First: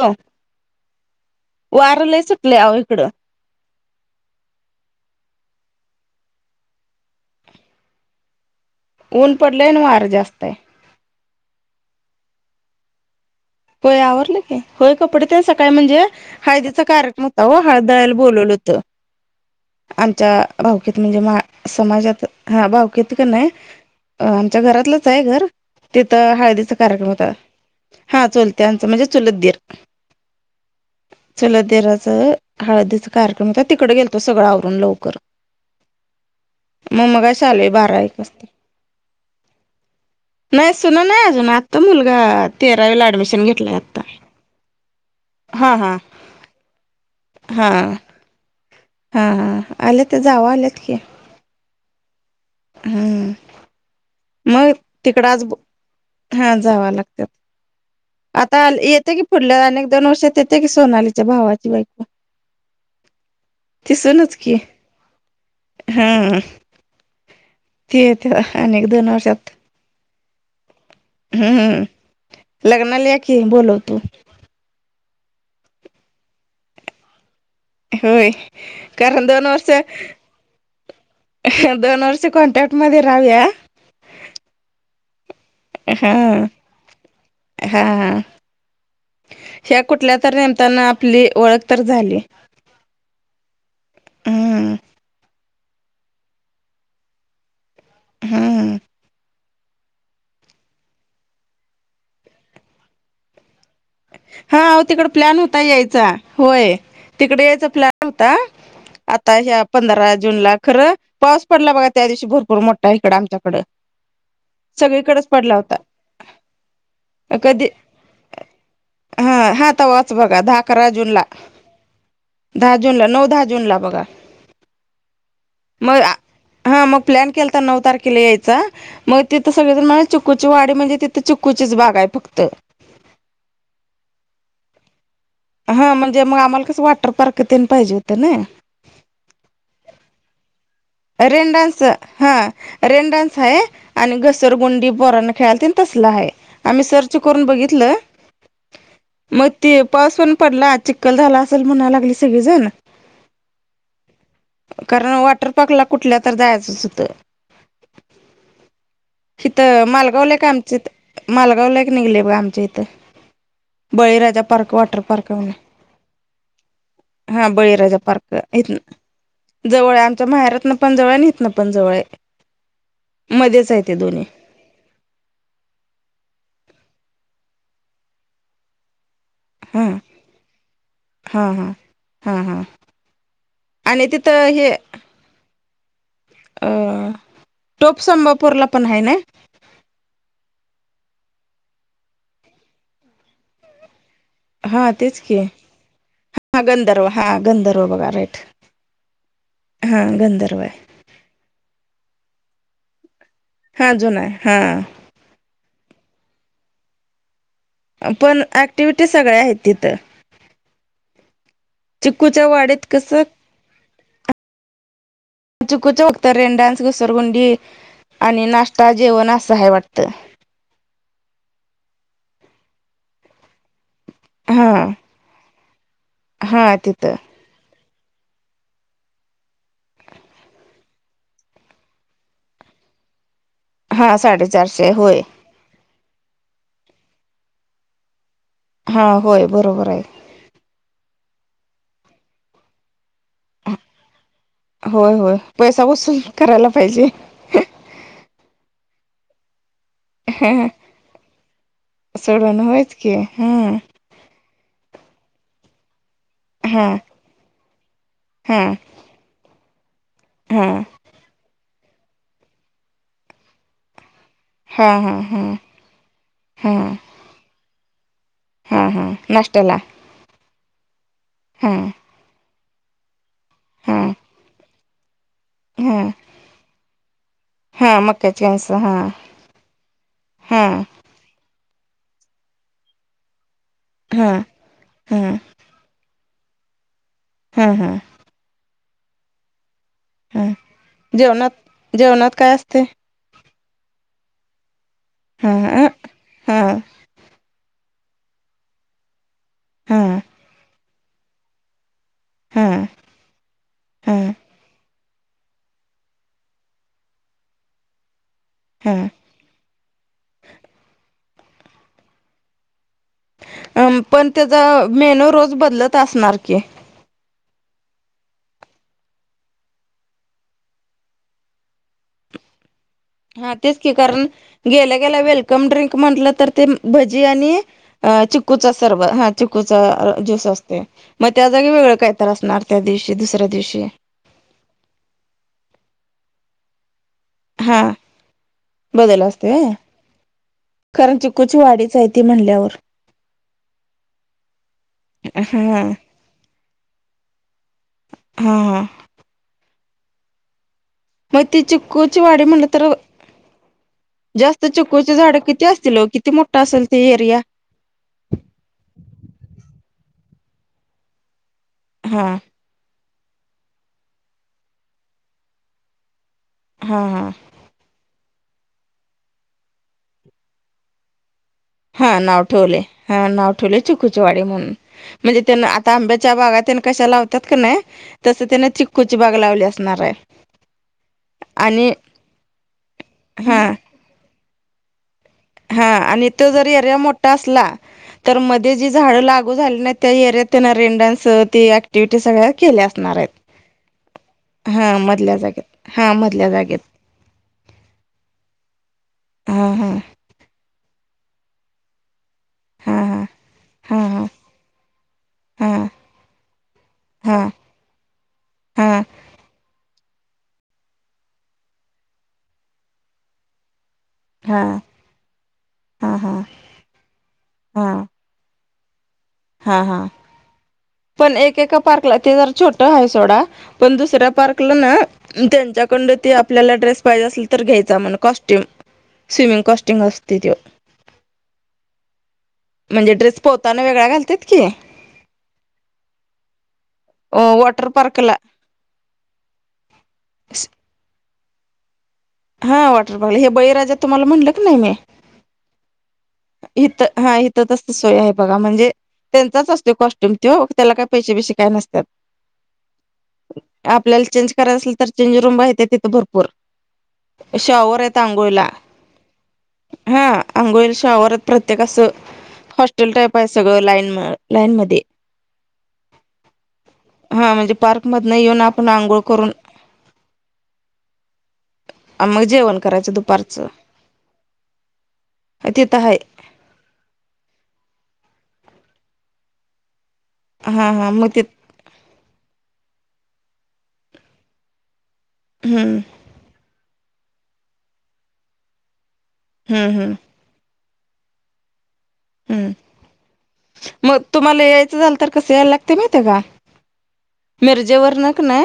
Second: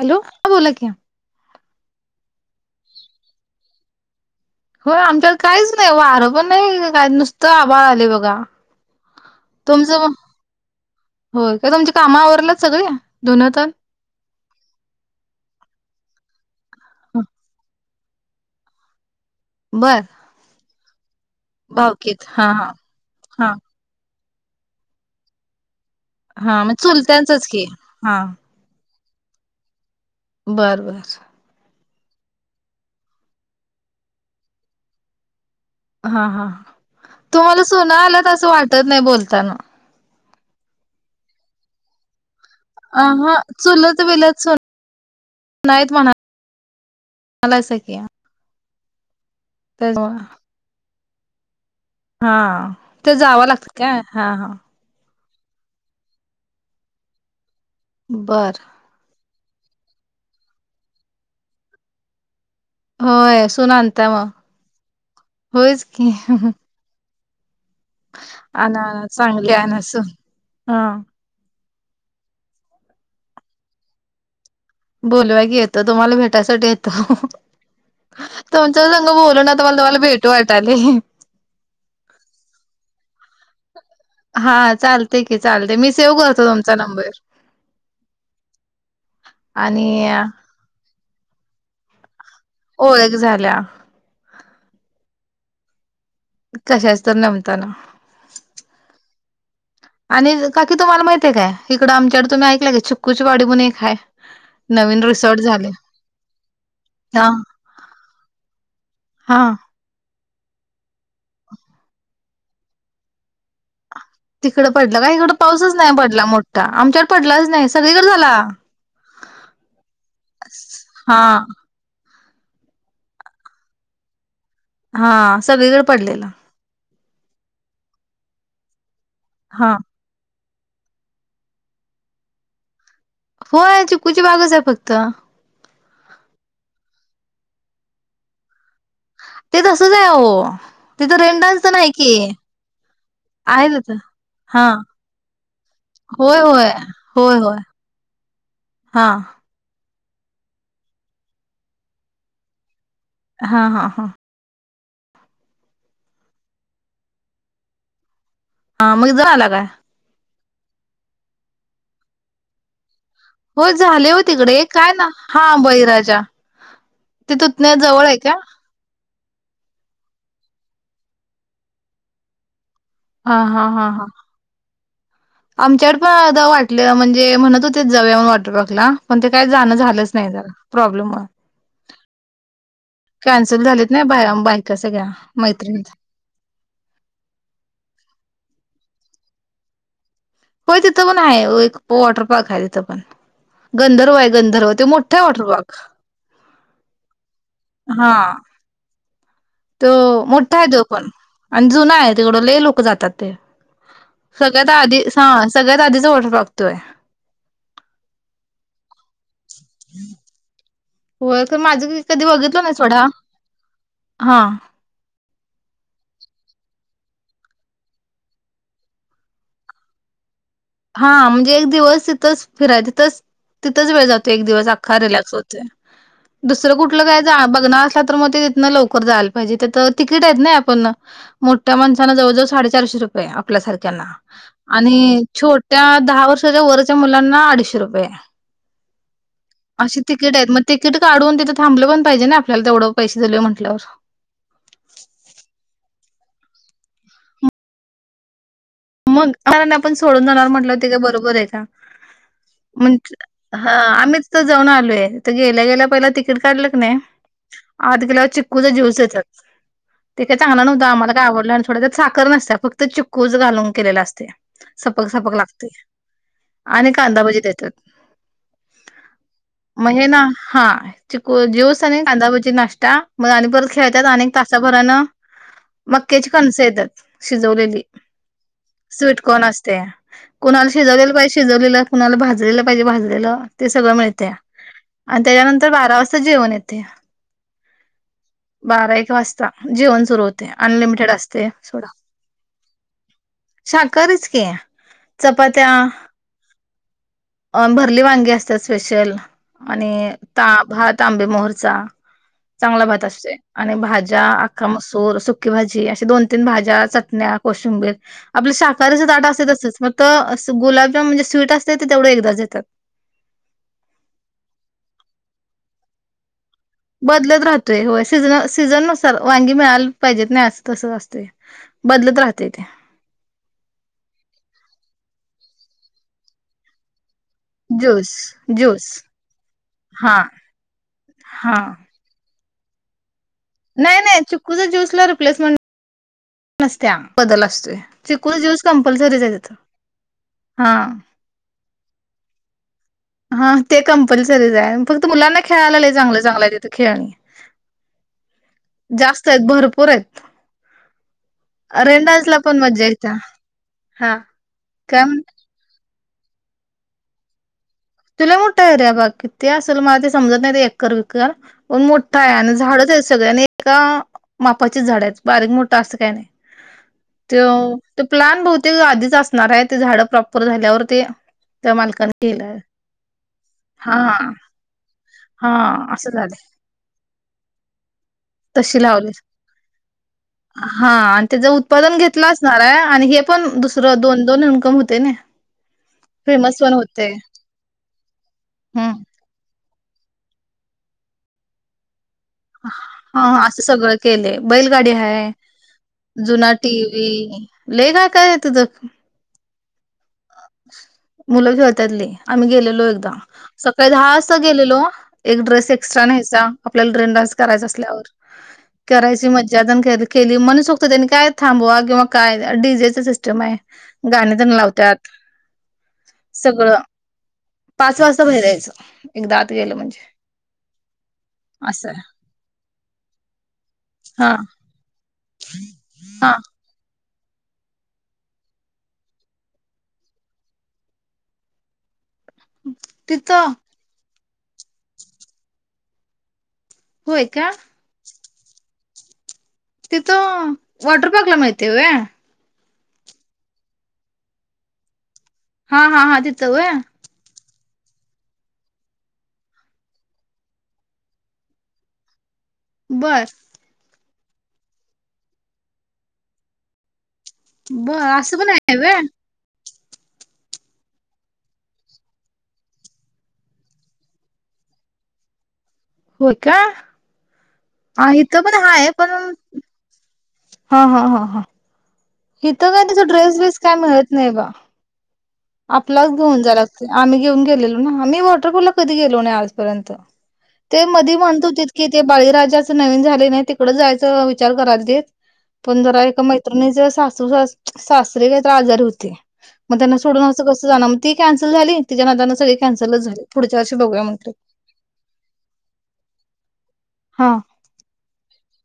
Hello. बोला की. वारं लय सुटलय, आवं इकडं. हो. आमच्या काहीच नाही. वारं पण नाही, काही. नुसतं आभाळ आलय बघा. ऊन पडलंय, न तुमचं वारं जास्तय. होय, का? तुमची कामं आवरल्यात सगळी? धूनं, तेन. होय, आवरलं की. होय, कपडे ते सकाळी म्हणजे, हळदीचा कार्यक्रम होता ओ. हळद दळायला बोलवलं होतं. बर आमच्या भाऊकीत. म्हणजे, मा समाजात. हा, भावकीत कनाय. हा अ आमच्या घरातलंचय, घर. तिथं, हा मग हळदीचा कार्यक्रम होता. चुलत्यांचच की हा, चुलत्यांचं. म्हणजे चुलत दीर. बर, बर. चुलत दीराच, हळदीचा कार्यक्रम होता. तिकडं गेलतो. सगळं आवरून लवकर. हा, हां. मग मगाशी तुम्हाला आलोय सुना बारा एक आल्यात वाजता असं वाटत नाही, बोलताना. नाय सुना नाय अजून आत्ता मुलगा ते अ ह चुलत विलत [unintelligible] हा नाहीत हा म्हणा हा [unintelligible] हा हा आलेत त्यामुळं जावा आलेत की, हा हा ते जावा लागत्यात काय हा हा तिकड आज बो हा जाव लागत्यात बर आता येते की पुुढल्या अनेक दोन वर्षात येते की सोनालीच्या भावाची बायको. होय सून आणत्या मग तिसूनच की होयच हा की, ती येते अन अनेक दोन वर्षात चांगली आना सून हा हम्म लग्नाला या की बोलवतो. बोलवा की येतो तुम्हाला भेटायसाठी येतो. होय तुमच्या संग कारण दोन बोलून आता वर्ष मला तुम्हाला भेटू वाटाले. दोन वर्ष कॉन्टॅक्ट मध्ये राहूया. हा चालतय की चालते मी हा सेव्ह करतो तुमचा नंबर. हा ह्या आणि कुठल्या तर नेमतान आपली ओळख तर झाली. ओळख झाल्या. हम्म कशाच तर नमतान. हम्म आणि काकी तुम्हाला माहितेय काय इकड आमच्याकड तुम्ही ऐकल काय चिकू ची वाडी म्हणून एक हाय. हा आव नवीन तिकड प्लॅन रिसॉर्ट होता झाले यायचा होय हा तिकडे यायचा प्लॅन होता. आता हा ह्या पंधरा जून ला खरं पाऊस पडला बघा त्या दिवशी भरपूर मोठा इकडं आमच्याकडं. तिकडं पडला काय सगळीकडेच इकड पडला पाऊसच नाय होता पडला मोठा आमच्याकड पडलाच कधी नाय सगळीकड झाला. हा हा तवाच बघा दहा अकरा जुून हा ला. दहा जून ला नऊ दहा जून ला बघा. हा सगळीकड मग पडलेला. हा मग प्लॅन केलता नऊ तारखेला यायचा मग तिथं हा सगळेजण [unintelligible] चिकूची वाडी म्हणजे तिथं चिकूचीच बाग आहे फक्त. होय चिकूची बागच आहे फक्त. हा म्हणजे मग आम्हाला कसं वॉटर पार्क तेन पाहिजे होतं ना. ते तसच आहे हो तिथं रेन डान्सच नाही की हा रेन डान्स हाय, आहे तिथं आणि हा घसरगुंडी पोरांना खेळातील तसल आय होय होय आम्ही सर्च होय करून होय बघितलं, हा मग ते पाऊस पण पडला चिक्कल झाला असेल म्हणायला लागली सगळीजण. हा हा हा कारण वॉटर पार्कला कुठल्या तर जायचंच होतं. हा मग झाला हीत काय मालगावला एक आमच्या मालगावला निघले बघ आमच्या इथं. होय झाले हो बळीराजा तिकडे पार्क काय वाॉटर ना पार्क. हा होय बळीराजा ते हा तुतण्या बळीराजा जवळ आहे का पार्क. हितन जवळ आमच्या माहेरातन पण जवळ आहे आणि हितन पण जवळ आहे. हा मध्येच आहे ते दोन्ही. आमच्याकड पण जाऊ वाटलं म्हणजे म्हणत होते जाऊया म्हूणन वॉटरपार्कला, पण ते काय जाणं झालंच नाही जरा प्रॉब्लम मुळे. हा हा कॅन्सल झालीत ना आणि बाया, तिथं हे बायका सगळ्या मैत्रिणीत. अ टोप संबळपूरला पण हाय ना? होय तिथं पण आहे हो एक. वॉटर पार्क आहे तिथं पण. गंधर्व आहे, गंधर्व ते हा मोठा तेच आहे की वॉटर पार्क. हा गंधर्व, हा गंधर्व बघा हा राईट. तो हा गंधर्व मोठा आहे तो पण. आणि जुना आहे. तिकडं लई लोक जातात ते. हा जुना आहे हा सगळ्यात आधी, हा सगळ्यात आधीचा वॉटर पार्क तो आहे. पण ऍक्टिव्हिटी सगळ्या आहेत तिथं. होय तर माझं [unintelligible] कधी चिक्कूच्या बघितलं नाही वाडीत सोडा. कसं हा [unintelligible] रेन डान्स, घसरगुंडी आणि नाश्ता, जेवण अस आहे वाटतं. हा म्हणजे एक दिवस तिथंच फिराय, तिथंच, तिथंच वेळ जातो एक दिवस हा अख्खा रिलॅक्स होत. हा दुसरं कुठल तिथं काय जा बघणार असला तर मग ते न लवकर जायला पाहीजे. तीथ तिकिट आहेत ना पण, मोठ्या माणसाना जवळजवळ साडेचारशे रुपये रुपये आपल्यासारख्यांना हा साडेचारशे आणि होय छोट्या दहा वर्षाच्या वरच्या मुलांना अडीचशे रुपये. हा होय बरोबर अशी आहे. तिकीट आहेत. मग तिकीट काढून तिथं थाबलं पण पाहिजे ना आपल्याला तेवढं पैसे दिले म्हटल्यावर. होय, होय पैसा वसूल करायला पाहिजे. मग [unintelligible] आपण सोडून जाणार म्हटलं ते का बरोबर आहे का? सोडून होयच म्हण की हा हां आमीच जाऊन आलोय. तर गेल्या गेल्या पहिलं तिकीट काढलं की हां नाही, आधी गेल्या हां चिक्कूचा ज्यूस देतात. ते काही चांगल नव्हत. हां आम्हाला काय आवडलं नाय थोड त्यात साखर नसत. फक्त चिक्कूच घालून केलेल असते. हां सपक हां सपक हां लागतय. आणि कांदाभजी देतात. हा हा नाश्त्याला. मग हे ना हा चिकू हां ज्यूस आणि कांदा भजी, नाश्ता मग आणि परत खेळतात हां आणि तासा भरान हां मक्याची कणसं येतात शिजवलेली. त्याचे अस स्वीटकॉर्न असतेया. कुणाला शिजवलेलं पाहिजे शिजवलेलं. कुणाला भाजलेलं पाहिजे भाजलेलं ते सगळ मिळतया. हां आणि हां त्याच्यानंतर बारा वाजता जेवण येतय. ह ह. बारा एक वाजता जेवण सुरू हां होतय, अनलिमिटेड असतय जेवणात सोडा. जेवणात काय असते? शाकाहारीच की. हा चपात्या हा हा अ भरली वांगी असतात स्पेशल. आणि हा ता, भात तांबे मोहरचा चांगला भात असतोय. आणि भाज्या हा अख्खा मसू सूर, सुकी भाजी, अशा दोन तीन भाज्या, चटण्या, कोशिंबीर आपलं शाकाहारीचं ताट असत तसंच. फक्त अस गुलाबजाम म्हणजे स्वीट असते तेवढे एकदाच देतात. अ पण त्याचा मेनू रोज बदलत असणार की? बदलत राहतोय होय. सीझन, सीझन नुसार वांगी मिळाला पाहिजेत नाय असं तसं असतय. बदलत राहतय ते. हा तेच की. कारण गेल्या गेल्या वेलकम ड्रिंक म्हटलं तर ते भजी आणि ज्यूस अ चिकूचा ज्यूस सरब, हा चिकूचा हा आ ज्यूस असते. मग त्या हा जागी वेगळं काय तर असणार त्या दिवशी, दुसऱ्या दिवशी. कुझं ज्यूसला रिप्लेसमेंट नसत्या. बदल असतोय हा चिकून ज्यूस बदल कंपलसरीच आहे तिथ हा कुच वाडीच आहे ती म्हणल्यावर हा ते कंपल्सरीच आहे, फक्त मुलांना हा खेळायला लय चांगलं चांगलं आहे तिथं खेळणी. हा हा जास्त आहेत भरपूर आहेत. मंग ती चिक्कू रेन ची डान्सला वाडी पण म्हणली तर मज्जा येत्या हा जास्त काय म्हण चुकूची झाड किती असतील ओ किती मोठा असेल ते एरिया. तुला मोठा आहे रे बघ किती असल मला ते समजत नाही ते एकर वीकर पण मोठा आहे हां, आणि झाडच आहेस सगळ्यांनी एका मापाची झाड आहेत बारीक मोठ अस काही काय नाही. हा हा तोय तो प्लाॅन बहुतेक आधीच असणार आहे ते झाड प्रॉपर झाल्यावरती हा नाव ठेवले हा नाव ठेवले हा चुकूचीवाडी म्हणून म्हणजे हा त्या आता असं आंब्याच्या झालंय बागात कशा लावतात का नाही? तसं त्याने तशी चिक्कूची लावलीत. बाग लावली असणार आहे. हा आणि त्याच आणि उत्पादन घेतलं असणार आहे, आणि हे पण हां, दुसरं दोन दोन इनकम हो ते ना हा आणि तो फेमस जर पण एरिया होते मोठा असला तर मध्ये जी हम्म झाडं लागू झाली नाहीत त्या एरियात त्यानं रेन डान्स ते ऍक्टिव्हिटी सगळ्या केल्या असणार हा आहेत. असं सगळं केले बैलगाडी हां, हाय मधल्या जागेत. हां, मधल्या जुना टी जागेत. वी लय काय काय आहे तिथ त हा हा मुलं खेळतात लय आम्ही गेलेलो एकदा हां, सकाळी दहा हां, वाजता गेलेलो. एक ड्रेस हां, एक्स्ट्रा न्यायचा आपल्याला ड्रेन डान्स हां, करायचा असल्यावर. हां, करायची मज्जा दन केली मनसोक्त त्यांनी काय थांबवा किंवा काय नाही डी जेच सिस्टम आहे गाणी दन हां, हां, लावत्यात. हां, हां, हां, सगळं पाच वाजता बाहेर यायचं. एकदा आत गेलं हा हा म्हणजे पण एक एका असं आहे पार्कला ते जर छोट आहे सोडा पण दुसऱ्या हा पार्कला ना त्यांच्या कडन हा ते आपल्याला ड्रेस पाहिजे असेल तर घ्यायचा म्हण कॉस्ट्यूम स्विमिंग कॉस्ट्यूम असतोय तो. म्हणजे ड्रेस तिथं पोहताना वेगळा घालत्यात की. होय ओ का वाॉटर पार्कला. तिथं वॉटर पार्कला मिळतंय वय? हा वॉटर पार्कला हे बळीराजा तुम्हाला म्हणलं की नाही मी हा हा हा तिथं व्हय इथ हा तर तस सोय आहे बघा म्हणजे त्यांचाच असतो कॉस्ट्यूम तो त्याला काही पैसे बैसे काय नसत्यात. बर आपल्याला चेंज करायच असेल तर चेंज रूम आहे तिथं भरपूर. शॉवर बर आहेत असं पण अंघोळला. आहे व्हय हा अंघोळीला शॉवर आहेत प्रत्येक असं हॉस्टेल टाईप आहे सगळं लाईन म लाईन मध्ये. हो का? हा म्हणजे पार्क मधन इथं येऊन पण आपण हाय पण आंघोळ करून हा हा हा मग हथं जेवण काय तस करायचं ड्रेस बीस दुपारचं काय मिळत नाही बा. तिथं आपलाच आहे घेऊन जाय लागते. आम्ही घेऊन गेलेलो ना, आम्ही वॉटरपूल ला कधी गेलो नाही आजपर्यंत. ते हा हा मधी मग ते म्हणत होतीत की, ते बळीराजाच नवीन झालय कणी, तिकड जायच विचार करालतीत. पण हम्म जरा एका मैत्रिणीचे सासू, सास, सासरे काय तर आजारी होते. मग त्यांना हम्म हम्म सोडून अस कस जानार. मग ती कॅनस्ल झाली. तीच्या नंतरन सगळे कॅन्सलच झाले. पुढच्या वर्षी बघूया म्हटलीत. मला यायच झाल तर तर कस यायला लागतय माहितय का हा. मिरजेवरन कणी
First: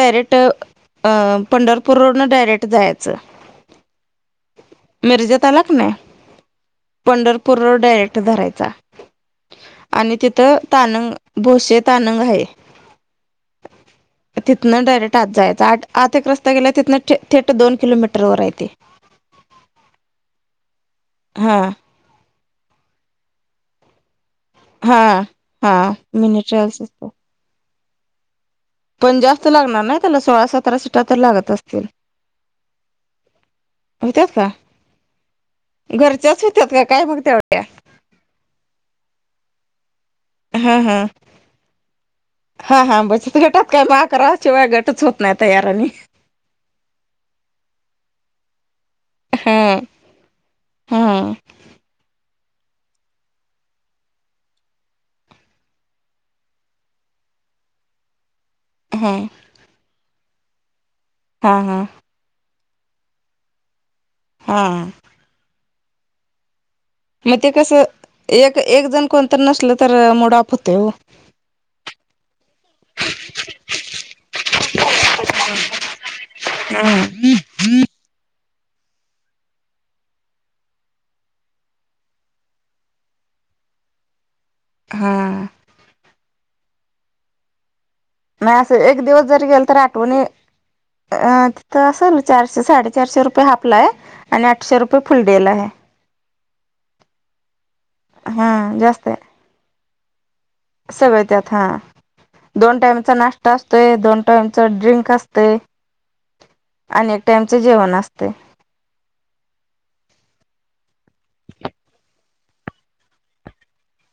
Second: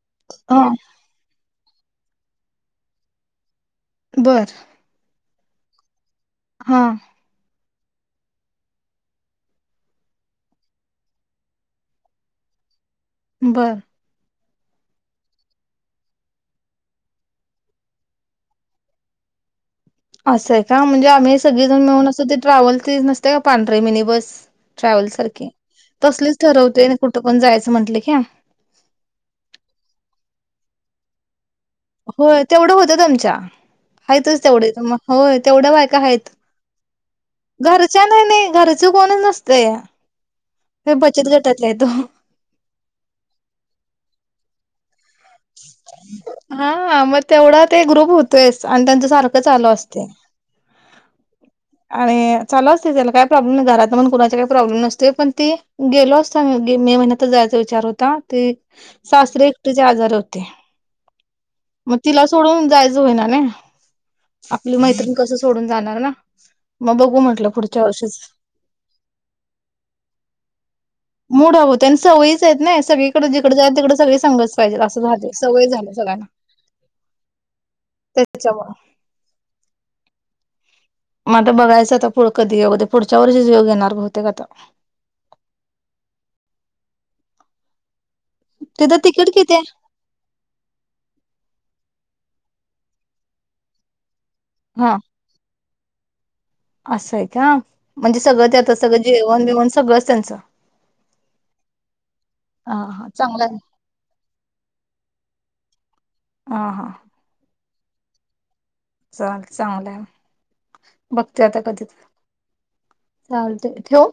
डायरेक्ट हा अं, पंढरपूर रोडनं डायरेक्ट जायचं. बरं. मिरजेत आला कनी हां. पंढरपूर रोड डायरेक्ट धरायचा. आणि तिथं ताणंग, भोसे ताणंग आहे. बरं. तिथन डायरेक्ट आत जायचं. आत आत एक रस्ता गेलाय, तिथन थेट दोन किलोमीटर आत हाय ते. असंय का म्हणजे आम्ही हा सगळीजण मिळून असं ते ट्रॅव्हल ते नसतय का पांढर मिनी बस. हा ट्रॅव्हल सारखी, हा तसलच मिनी ट्रायल्स ठरवतोय असतो कुठं पण जायचं म्हटलं की. पण जास्त लागणार नाही त्याला सोळा, सतरा सीटा तर लागत असतील. हो तेवढं होतय त्यांच्या. होत्यात आहेतच का तेवढ तर मग होय, तेवढं बायका आहेत. ते काय म्हणत्यात. घरच्या नाही, नाही घरच कोणच नसतया. हा हे हा बचत गटातला आहेत हो. हा हा बचत गटात काय, मग अकरा शिवाय गटच होत नाही तयार आणि. हा मग तेवढा ते ग्रुप होतोयच आणि जस सारख हा चालू असतय. हा आणि चालु असतय, त्याला काही प्रॉब्लेम नाही. घरातण पण, कुणाच्या काही प्रॉब्लेम नसतोय. पण ती गेलो आसतो आम्ही. मे महिन्यातच जायचा विचार होता. ते हा सासरे एकटीचे आजारी होते. हा, हा. मग तिला सोडून जायचं होईना नाही. हा आपली मैत्रिणी कसं सोडून जाणार ना. बघू मग म्हटलं ते पुढच्या कसं वर्षीच एक, एक जण कोण तर नसल तर मुड ऑफ होतय हो. मुड ऑफ होतय नी, सवयीच आहेत नही सगळीकडे जिकडे जाईल, तिकड सगळे संगच पाहिजे असं झालंय. सवय झाल्या सगळ्यांना, त्याच्यामुळ मग आता बघायचं. आता पुढ कधी योग येतोय, पुढच्या वर्षीच योग येणार बहुतेक आता. हां. नाही असं तिथं एक दिवस तिकीट जरी किती गेल आहे ना पण अ तिथं असेल चारशे साडेचारशे रुपये हापला हाय. आणि आठशे हा रुपये फुल डेला आहे. असं आहे का म्हणजे सगळं हा त्यात सगळं जेवण बिवण सगळंच त्यांचं. सगळं त्यात, हा. दोन हा हा टाइमचा चांगलं नाष्टा आहे असतोय. दोन टाइमच ड्रिंक असतंय. हां हां. आणि एक टाइमच जेवण असतंय. चाल चांगलंय मग, बघते आता कधी तर. चालतय ठेवु?